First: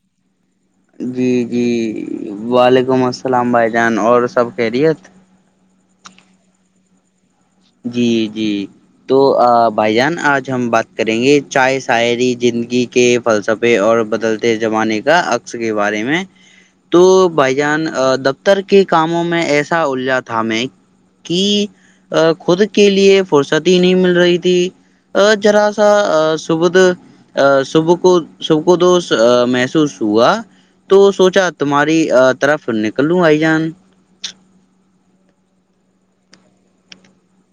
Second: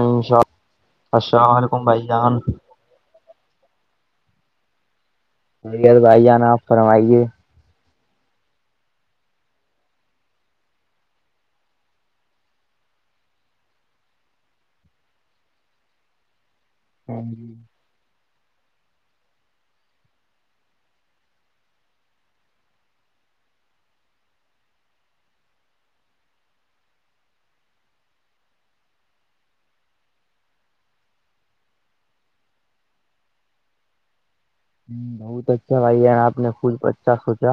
ا ان شاء اللہ جی السلام جی علیکم بھائی جان وعلیکم السلام بھائی جان اور سب خیریت ب توب آئی جانا آپ فرمائیے جی جی تو بھائی جان آج ہم بات کریں گے چائے شاعری زندگی کے فلسفے اور بدلتے زمانے کا عکس کے بارے میں تو ہاں جی بھائی جان دفتر کے کاموں میں ایسا الجا تھا میں کہ خود کے لیے فرصتی نہیں مل رہی تھی ا ذرا سا سبد ا صبح کو صب کو دوش محسوس ہوا تو سوچا تمہاری طرف نکلوں آئی جان ہ بہت اچھا بھائی ان آپ نے خوود بچھا سوچا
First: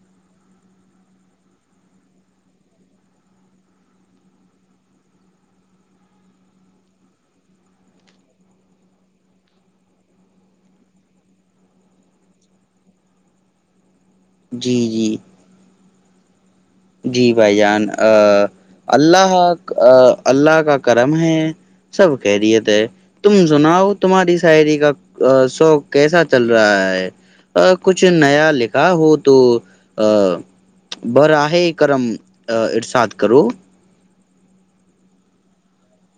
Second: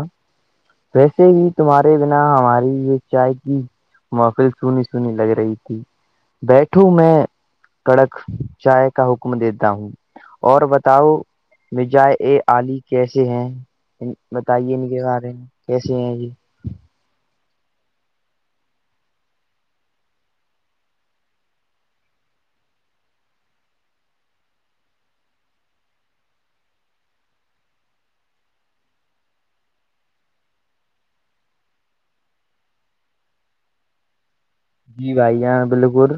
ویسے ہی تمہارے بنا ہماری یہ چائے کی محفل سنی سنی لگ رہی تھی بیٹھوں میں کڑک چائے کا حکم دیتا ہوں اور بتاؤ مجائے اے علی کیسے ہیں بتائیے جی ان کے جی بارے میں کیسے ہیں جی جی بھائی جان اللہ اللہ کا کرم ہے سب کہہرییے تھے تم سناؤ تمہاری شاعری کا شوق کیسا چل رہا ہے کچھ نیا لکھا ہو تو ا بر آاہ کررم ارساد کرو جی بھائیا بالکل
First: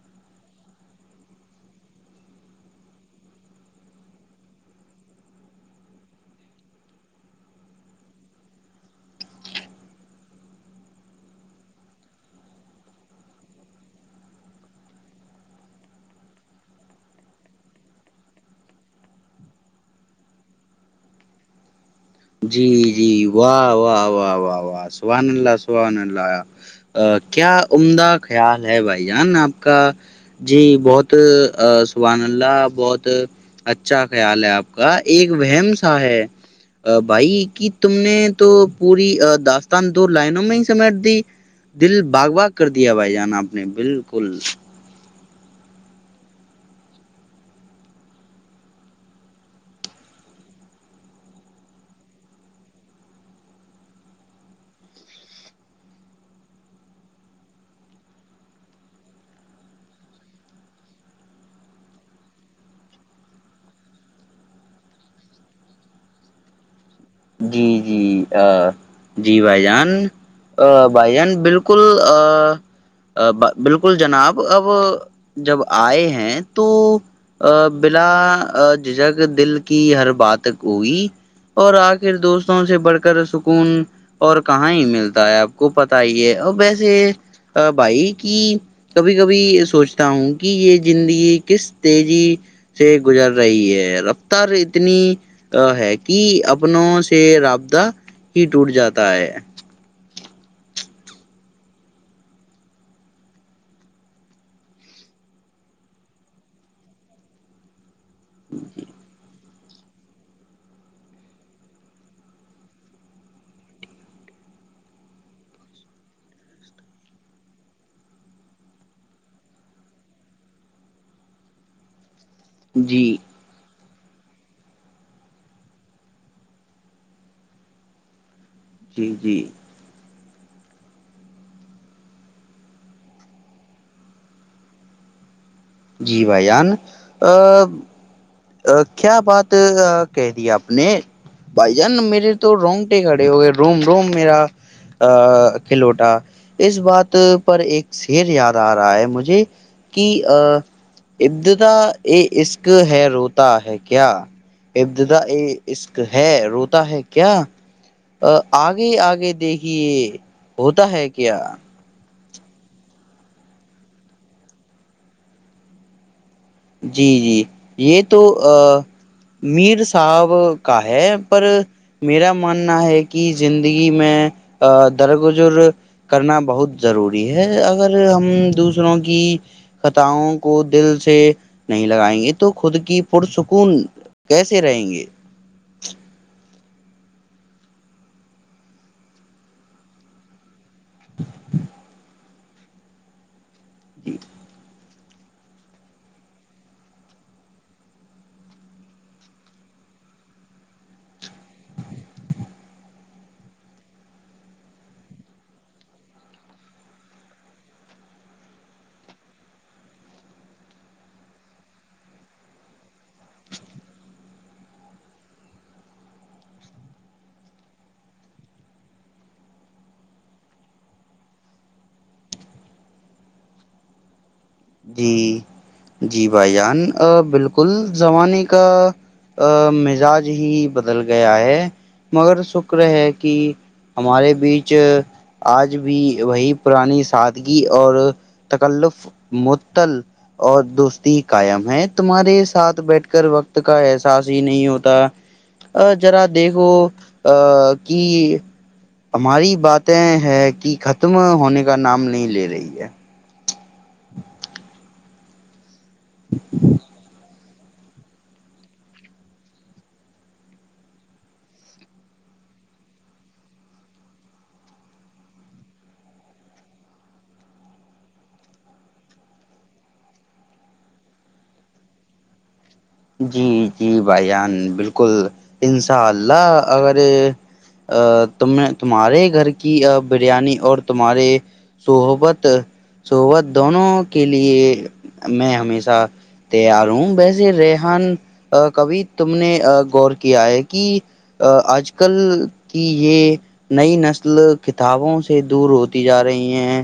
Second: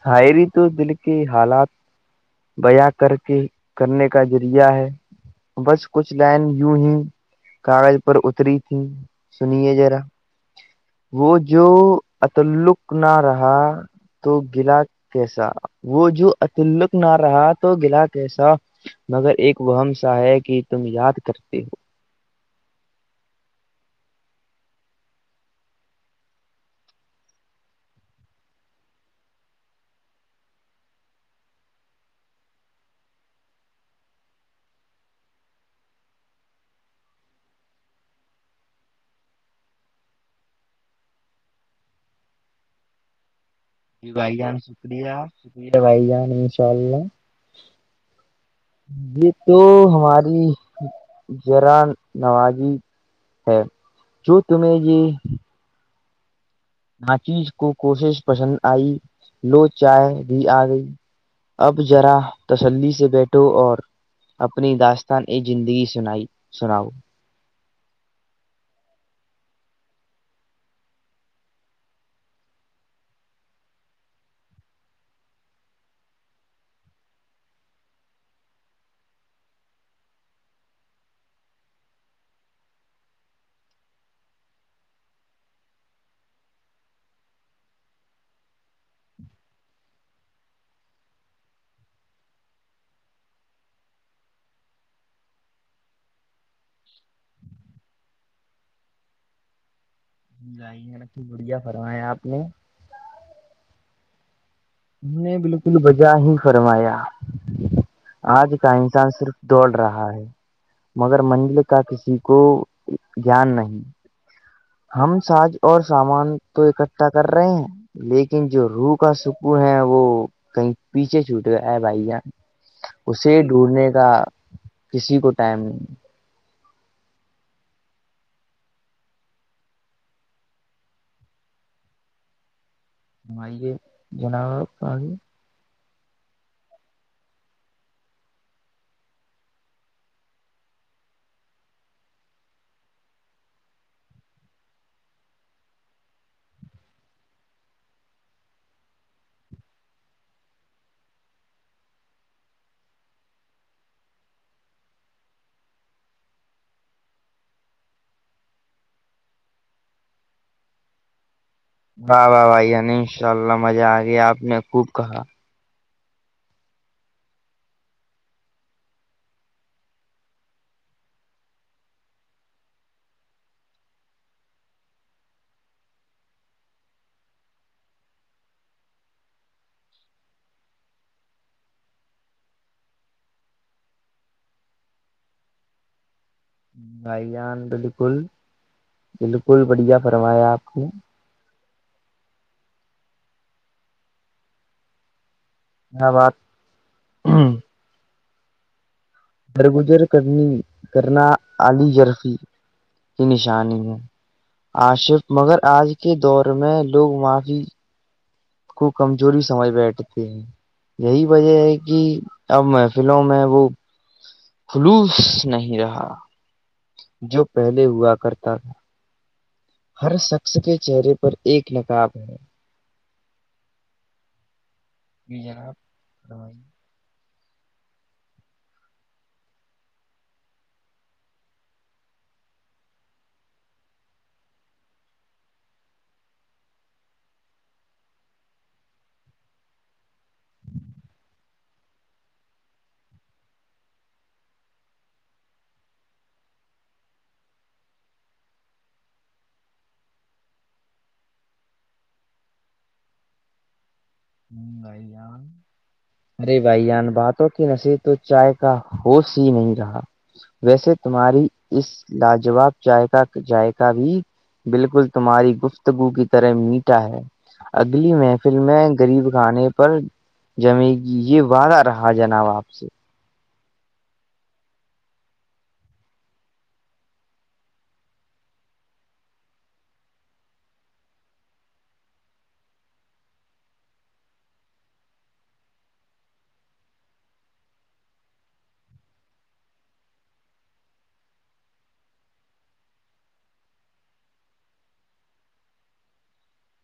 شاعری تو دل کے حالات بیاں کر کے کرنے کا ذریعہ ہے بس کچھ لائن یوں ہی کاغذ پر اتری تھی سنیے جذرا وہ جو اتعلق نہ رہا تو گلا کیسا وہ جو اتلق نہ رہا تو گلا کیسا مگر ایک وہ ہم سا ہے کہ تم یاد کرتے ہو جی جی واہ و و کیا عمدہ خیال ہے بھائی جان آپ کا جی بہت سبحان اللہ بہت اچھا خیال ہے آپ کا ایک بم سا ہے بھائی کی تم نے تو پوری داستان دو لائنوں میں ہی سمیٹ دی دل باغ باغ کر دیا بھائی جان آپ نے جی بھائی بالکل جان شکریہ شکریہ بھائی جان انشاء اللہ یہ تو ہماری ذرا نوازی ہے جو تمہیں یہ ناچی کو کوشش پسند آئی لو چائے بھی آ گئی اب ذرا تسلی سے بیٹھو اور اپنی داستان یہ زندگ سنائی سناؤ جی جی جی بھائی جان ا بھائی جان بالکل بالکل جناب اب جب آئے ہیں تو ا بلا جھجک دل کی ہر بات ہوئی اور آگے پھر دوستوں سے بڑھ کر سکون اور کہاں ہی ملتا ہے آپ کو پتا ہی ہے اور ویسے بھائی کی کبھی کبھی سوچتا ہوں کہ یہ زندگی کس تیزی سے گزر رہی ہے رفتار اتنی ہے کہ اب اپنوں سے رابطہ ہی ٹوٹ جاتا ہے یہ رھی گڑیا فرمایا آپ نے نے بالکل بجہ ہی فرمایا آج کا انسان صرف دوڑ رہا ہے مگر منزل کا کسی کو گان نہیں ہم سج اور سامان تو اکٹھا کر رہے ہیں لیکن جو روح کا سکر ہے وہ کہیں پیچھے چھوٹ گیا ہے بھائی یہاں جی اسے ڈھونڈنے کا کسی کو ٹائم نہیں جی جی ہمئی یہ جناور کای جی بھائی جان کیا بات کہہ دی آپ نے بھائی جان میرے تو رونگٹے کھڑے ہو گئے روم روم میرا ا کھلوٹا اس بات پر ایک شیر یاد آ رہا ہے مجھے [unintelligible] ادد یہ عشق ہے روتا ہے کیا ابددا ا عشق ہے روتا ہے کیا آگے آگے دیکھیے ہوتا ہے کیا واہ واہ بھائی نی ان شاء اللہ مزہ آ گیا آپ نے خوب کہا جی جی یہ تو میر صاحب کا ہے پر میرا ماننا ہے کہ زندگی میں درگزر کرنا بہت ضروری ہے اگر ہم دوسروں کی ختاؤوں کو دل سے نہیں لگائیں گے تو خود کی پرسکون کیسے رہیں گے بھائی جان بالکل بالکل بڑھیا فرمایا آپ کو [inaudible] جی [unintelligible] ا بات ہ [unintelligible] درگزر کرنی کرنا علی رفی کی نشانی ہے آصف مگر آج کے دور میں لوگ معافی کو کمزوری سمجھ بیٹھتے ہیں یہی وجہ ہے کہ اب مح فلوں میں وہ خلوص نہیں رہا جو پہلے ہوا کرتا تھا ہر شخص کے چہرے پر ایک نقاب ہے جی جناب جی بھائی فرمائیے۔ جان بالکل زمانے کا ا مزاج ہی بدل گیا ہے مگر شکر ہے کہ ہمارے بیچ آج بھی وہی پرانی سادگی اور تکلف معطل اور دوستی قائم ہے تمہارے ساتھ بیٹھ کر وقت کا احساس ہی نہیں ہوتا ا جرا دیکھو ا کہ ہماری باتیں ہے کہ ختم ہونے کا نام نہیں لے رہی ہے ارے بھائی جان بات کی نصیب تو چائے کا ہوس ہی نہیں رہا ویسے تمہاری اس لاجواب جائےق جذائقہ بھی بالکل تمہاری گفتگو کی طرح میٹھا ہے اگلی محفل میں غریب خھانے پر جمے گی یہ وعدہ رہا جناب آپ سے جی جی بھائیان بالکل انشاء اللہ اگر ا تم نے تمہارے گھر کی بریانی اور تمہارے تو بت سوت دونوں کے لیے میں ہمیشہ تیار ہوں بسے رہے کبھی تم نے غور کیا ہے کہ ا آج کل کی یہ نئی نسل کتابوں سے دور ہوتی جا رہی ہیں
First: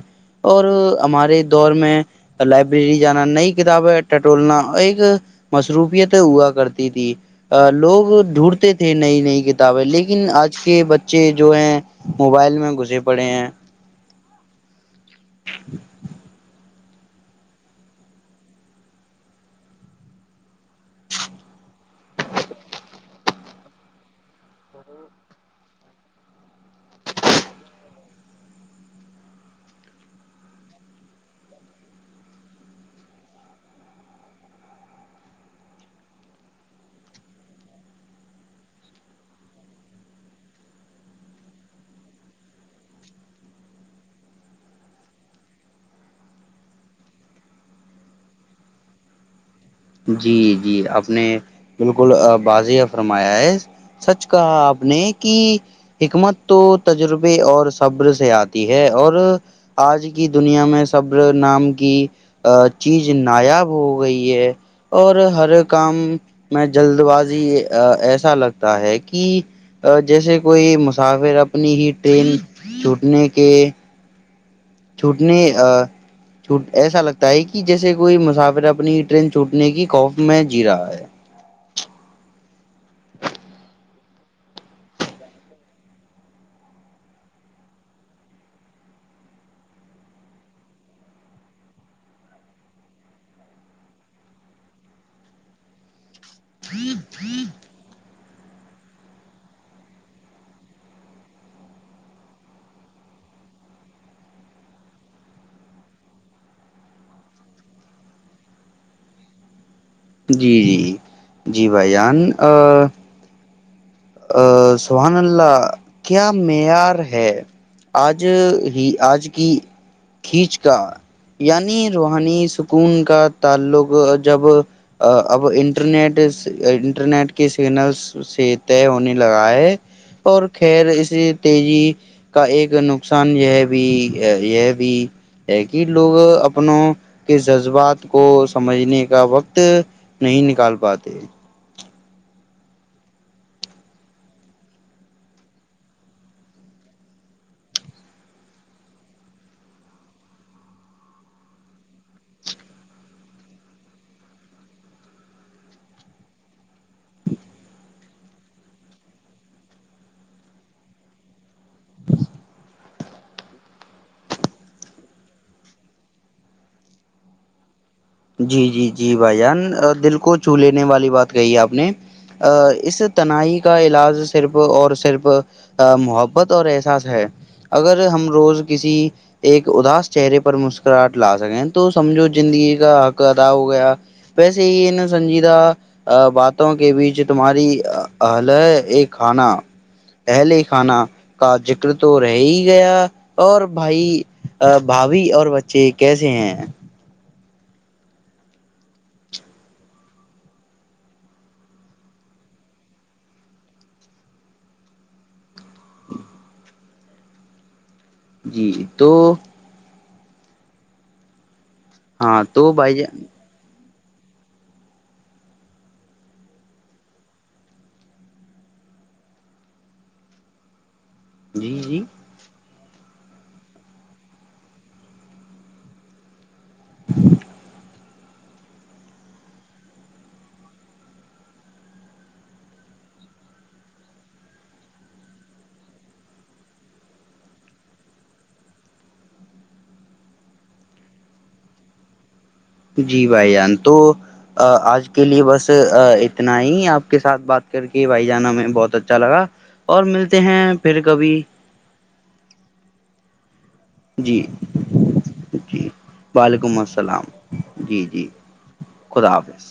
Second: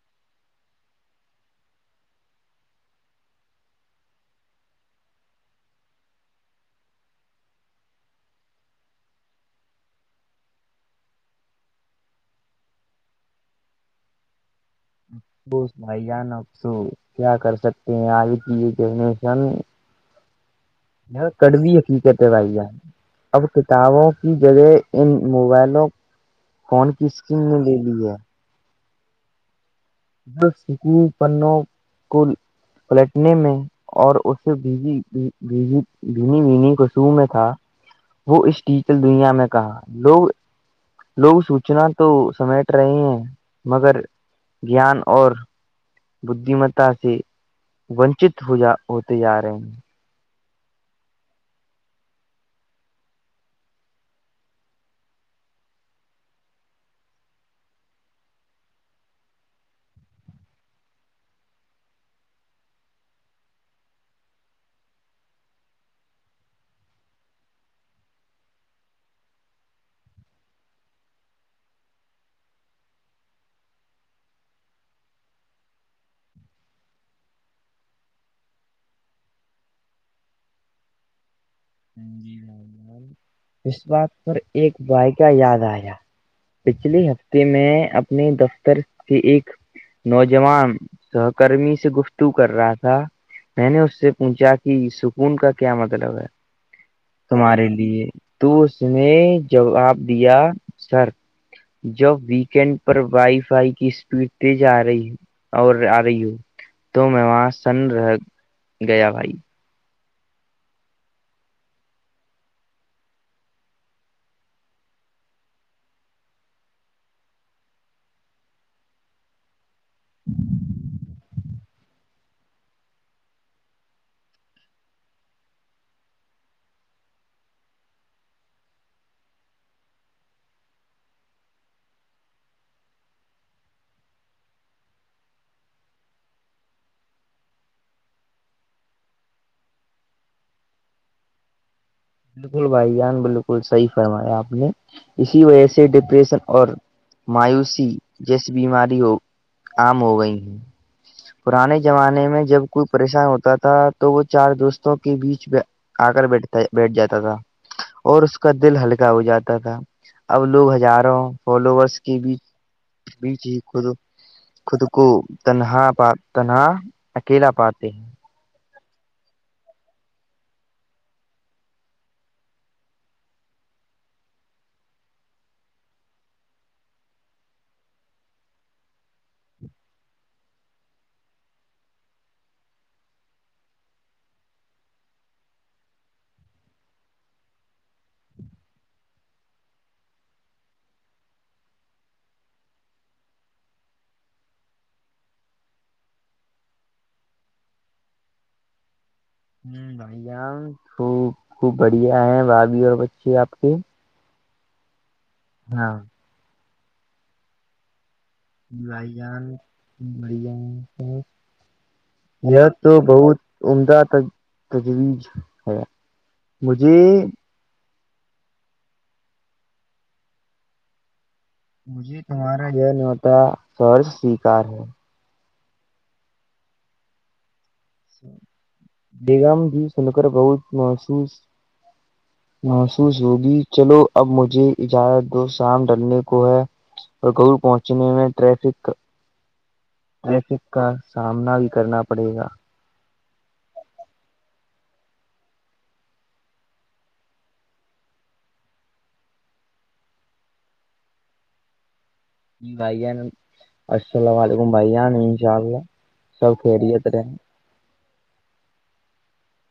اور ہمارے دور میں تو لائبریری جانا نئی کتابیں ٹٹولنا ایک شروفیت ہوا کرتی تھی ا لوگ ڈھونڈتے تھے نئی نئی کتابیں لیکن آج کے بچے جو ہیں موبائل میں گھسے پڑے ہیں بوس بھائی جان اب توو کیا کر سکتے ہیں آج کی یہ جنریشن کڑوی حقیقت ہے بھائی ار اب کتابوں کی جگہ ان موبائلوں فون کی اسکن نے لے لی ہے بس سکو پنوں کو پلٹنے میں اور اس سے بیی بینی بنیی کو سو میں تھا وہ اس ٹیچل دنیا میں کہا لوگ لوگ سوچنا تو سمیٹ رہے ہیں مگر گیان اور بددیمتا سے ونچت ہوا ہوتے جا رہے ہیں جی جی آپ نے بالکل بض فرمایا ہے سچ کہا آپ نے کی حکمت تو تجربے اور صبر سے آتی ہے اور آج کی دنیا میں سبر نام کی ا چیز نایاب ہو گئی ہے اور ہر کام میں جلد بازی ایسا لگتا ہے کہ جیسے کوئی مسافر اپنی ہی ٹرین چھٹنے کے چھوٹنی ا ایسا لگتا ہے کہ جیسے کوئی مسافر اپنی ٹرین چوٹنے کی خوف میں جی رہا ہے جی اس بات پر ایک بائیکہ یاد آیا پچھلے ہفتے میں اپنے دفتر سے ایک نوجوان سہکرمی سے گفتگ کر رہا تھا میں نے اس سے پوچھا کہ سکون کا کیا مطلب ہے [inaudible] تمہارے لیے تو اس میں جواب دیا سر جب ویکینڈ پر وائی فائی کی اسپیڈ تیز آ رہی ہے اور آ رہی ہوں تو میں وہاں سن رہ گیا بھائی جی جی جی بھائی جان ا سبان اللہ کیا معیار ہے آج ہی آج کی کھینچ کا یعنی روحانی سکون کا تعلق جب اب انٹرنیٹ انٹرنیٹ کے سگنلس سے طے ہونے لگا ہے اور خیر اسے تیزی کا ایک نقصان یہ بھی یہ بھی ہے کہ لوگ اپنوں کے جذبات کو سمجھنے کا وقت نہیں نکال پاتے بالکل بھائی جان بالکل صحیح فرمایا آپ نے اسی وجہ سے ڈپریشن اور مایوسی جیسی بیماری ہو عام ہو گئی ہے پرانے زمانے میں جب کوئی پریشان ہوتا تھا تو وہ چار دوستوں کے بیچ آ کر بیٹھتا بیٹھ جاتا تھا اور اس کا دل ہلکا ہو جاتا تھا اب لوگ ہزاروں فالوورس کے بیچ بیچ ہی خود خود کو تنہا تنہا اکیلا پاتے ہیں جی جی جی بھائی جان دل کو چو لینے والی بات کہی ہے آپ نے اس تنہائی کا علاج صرف اور صرف محبت اور احساس ہے اگر ہم روز کسی ایک اداس چہرے پر مسکراہٹ لا سکیں تو سمجھو زندگی کا حق ادا ہو گیا ویسے ہی ہے سنجی د ا باتوں کے بیچ تمہاری حل ہے ایک کھانا اہلے خانہ کا ذکر تو رہ ہی گیا اور بھائی بھابھی اور بچے کیسے ہیں ہ بھائییاام خوب خوب بڑھیا ہیں بھاابھی اور بچے آپ کے ہاں جی بائی تو جان بڑیا ہاں م تو بھائی جان بہت عمدہ تجویز ہے مجھے جی جی مجھے تمہارا یہ نوتا سر سیکار ہے بیگم بھی سنکر بہت محسوس محسوس ہوگی چلو اب مجھے اجازت دو شام ڈلنے کو ہے اور گؤور پہنچنے میں ٹریفک ریفک کا سامنا بھی کرنا پڑے گا جی بھائی جان تو آج کے لیے بس اتنا ہی آپ کے ساتھ بات کر کے بھائی جانا میں بہت اچھا لگا اور ملتے ہیں پھر کبھی بھائیان السلام جی علیکم بھائیان انشاء اللہ جی سب وعلیکم خیریت السلام رہے جی جی خدا حافظ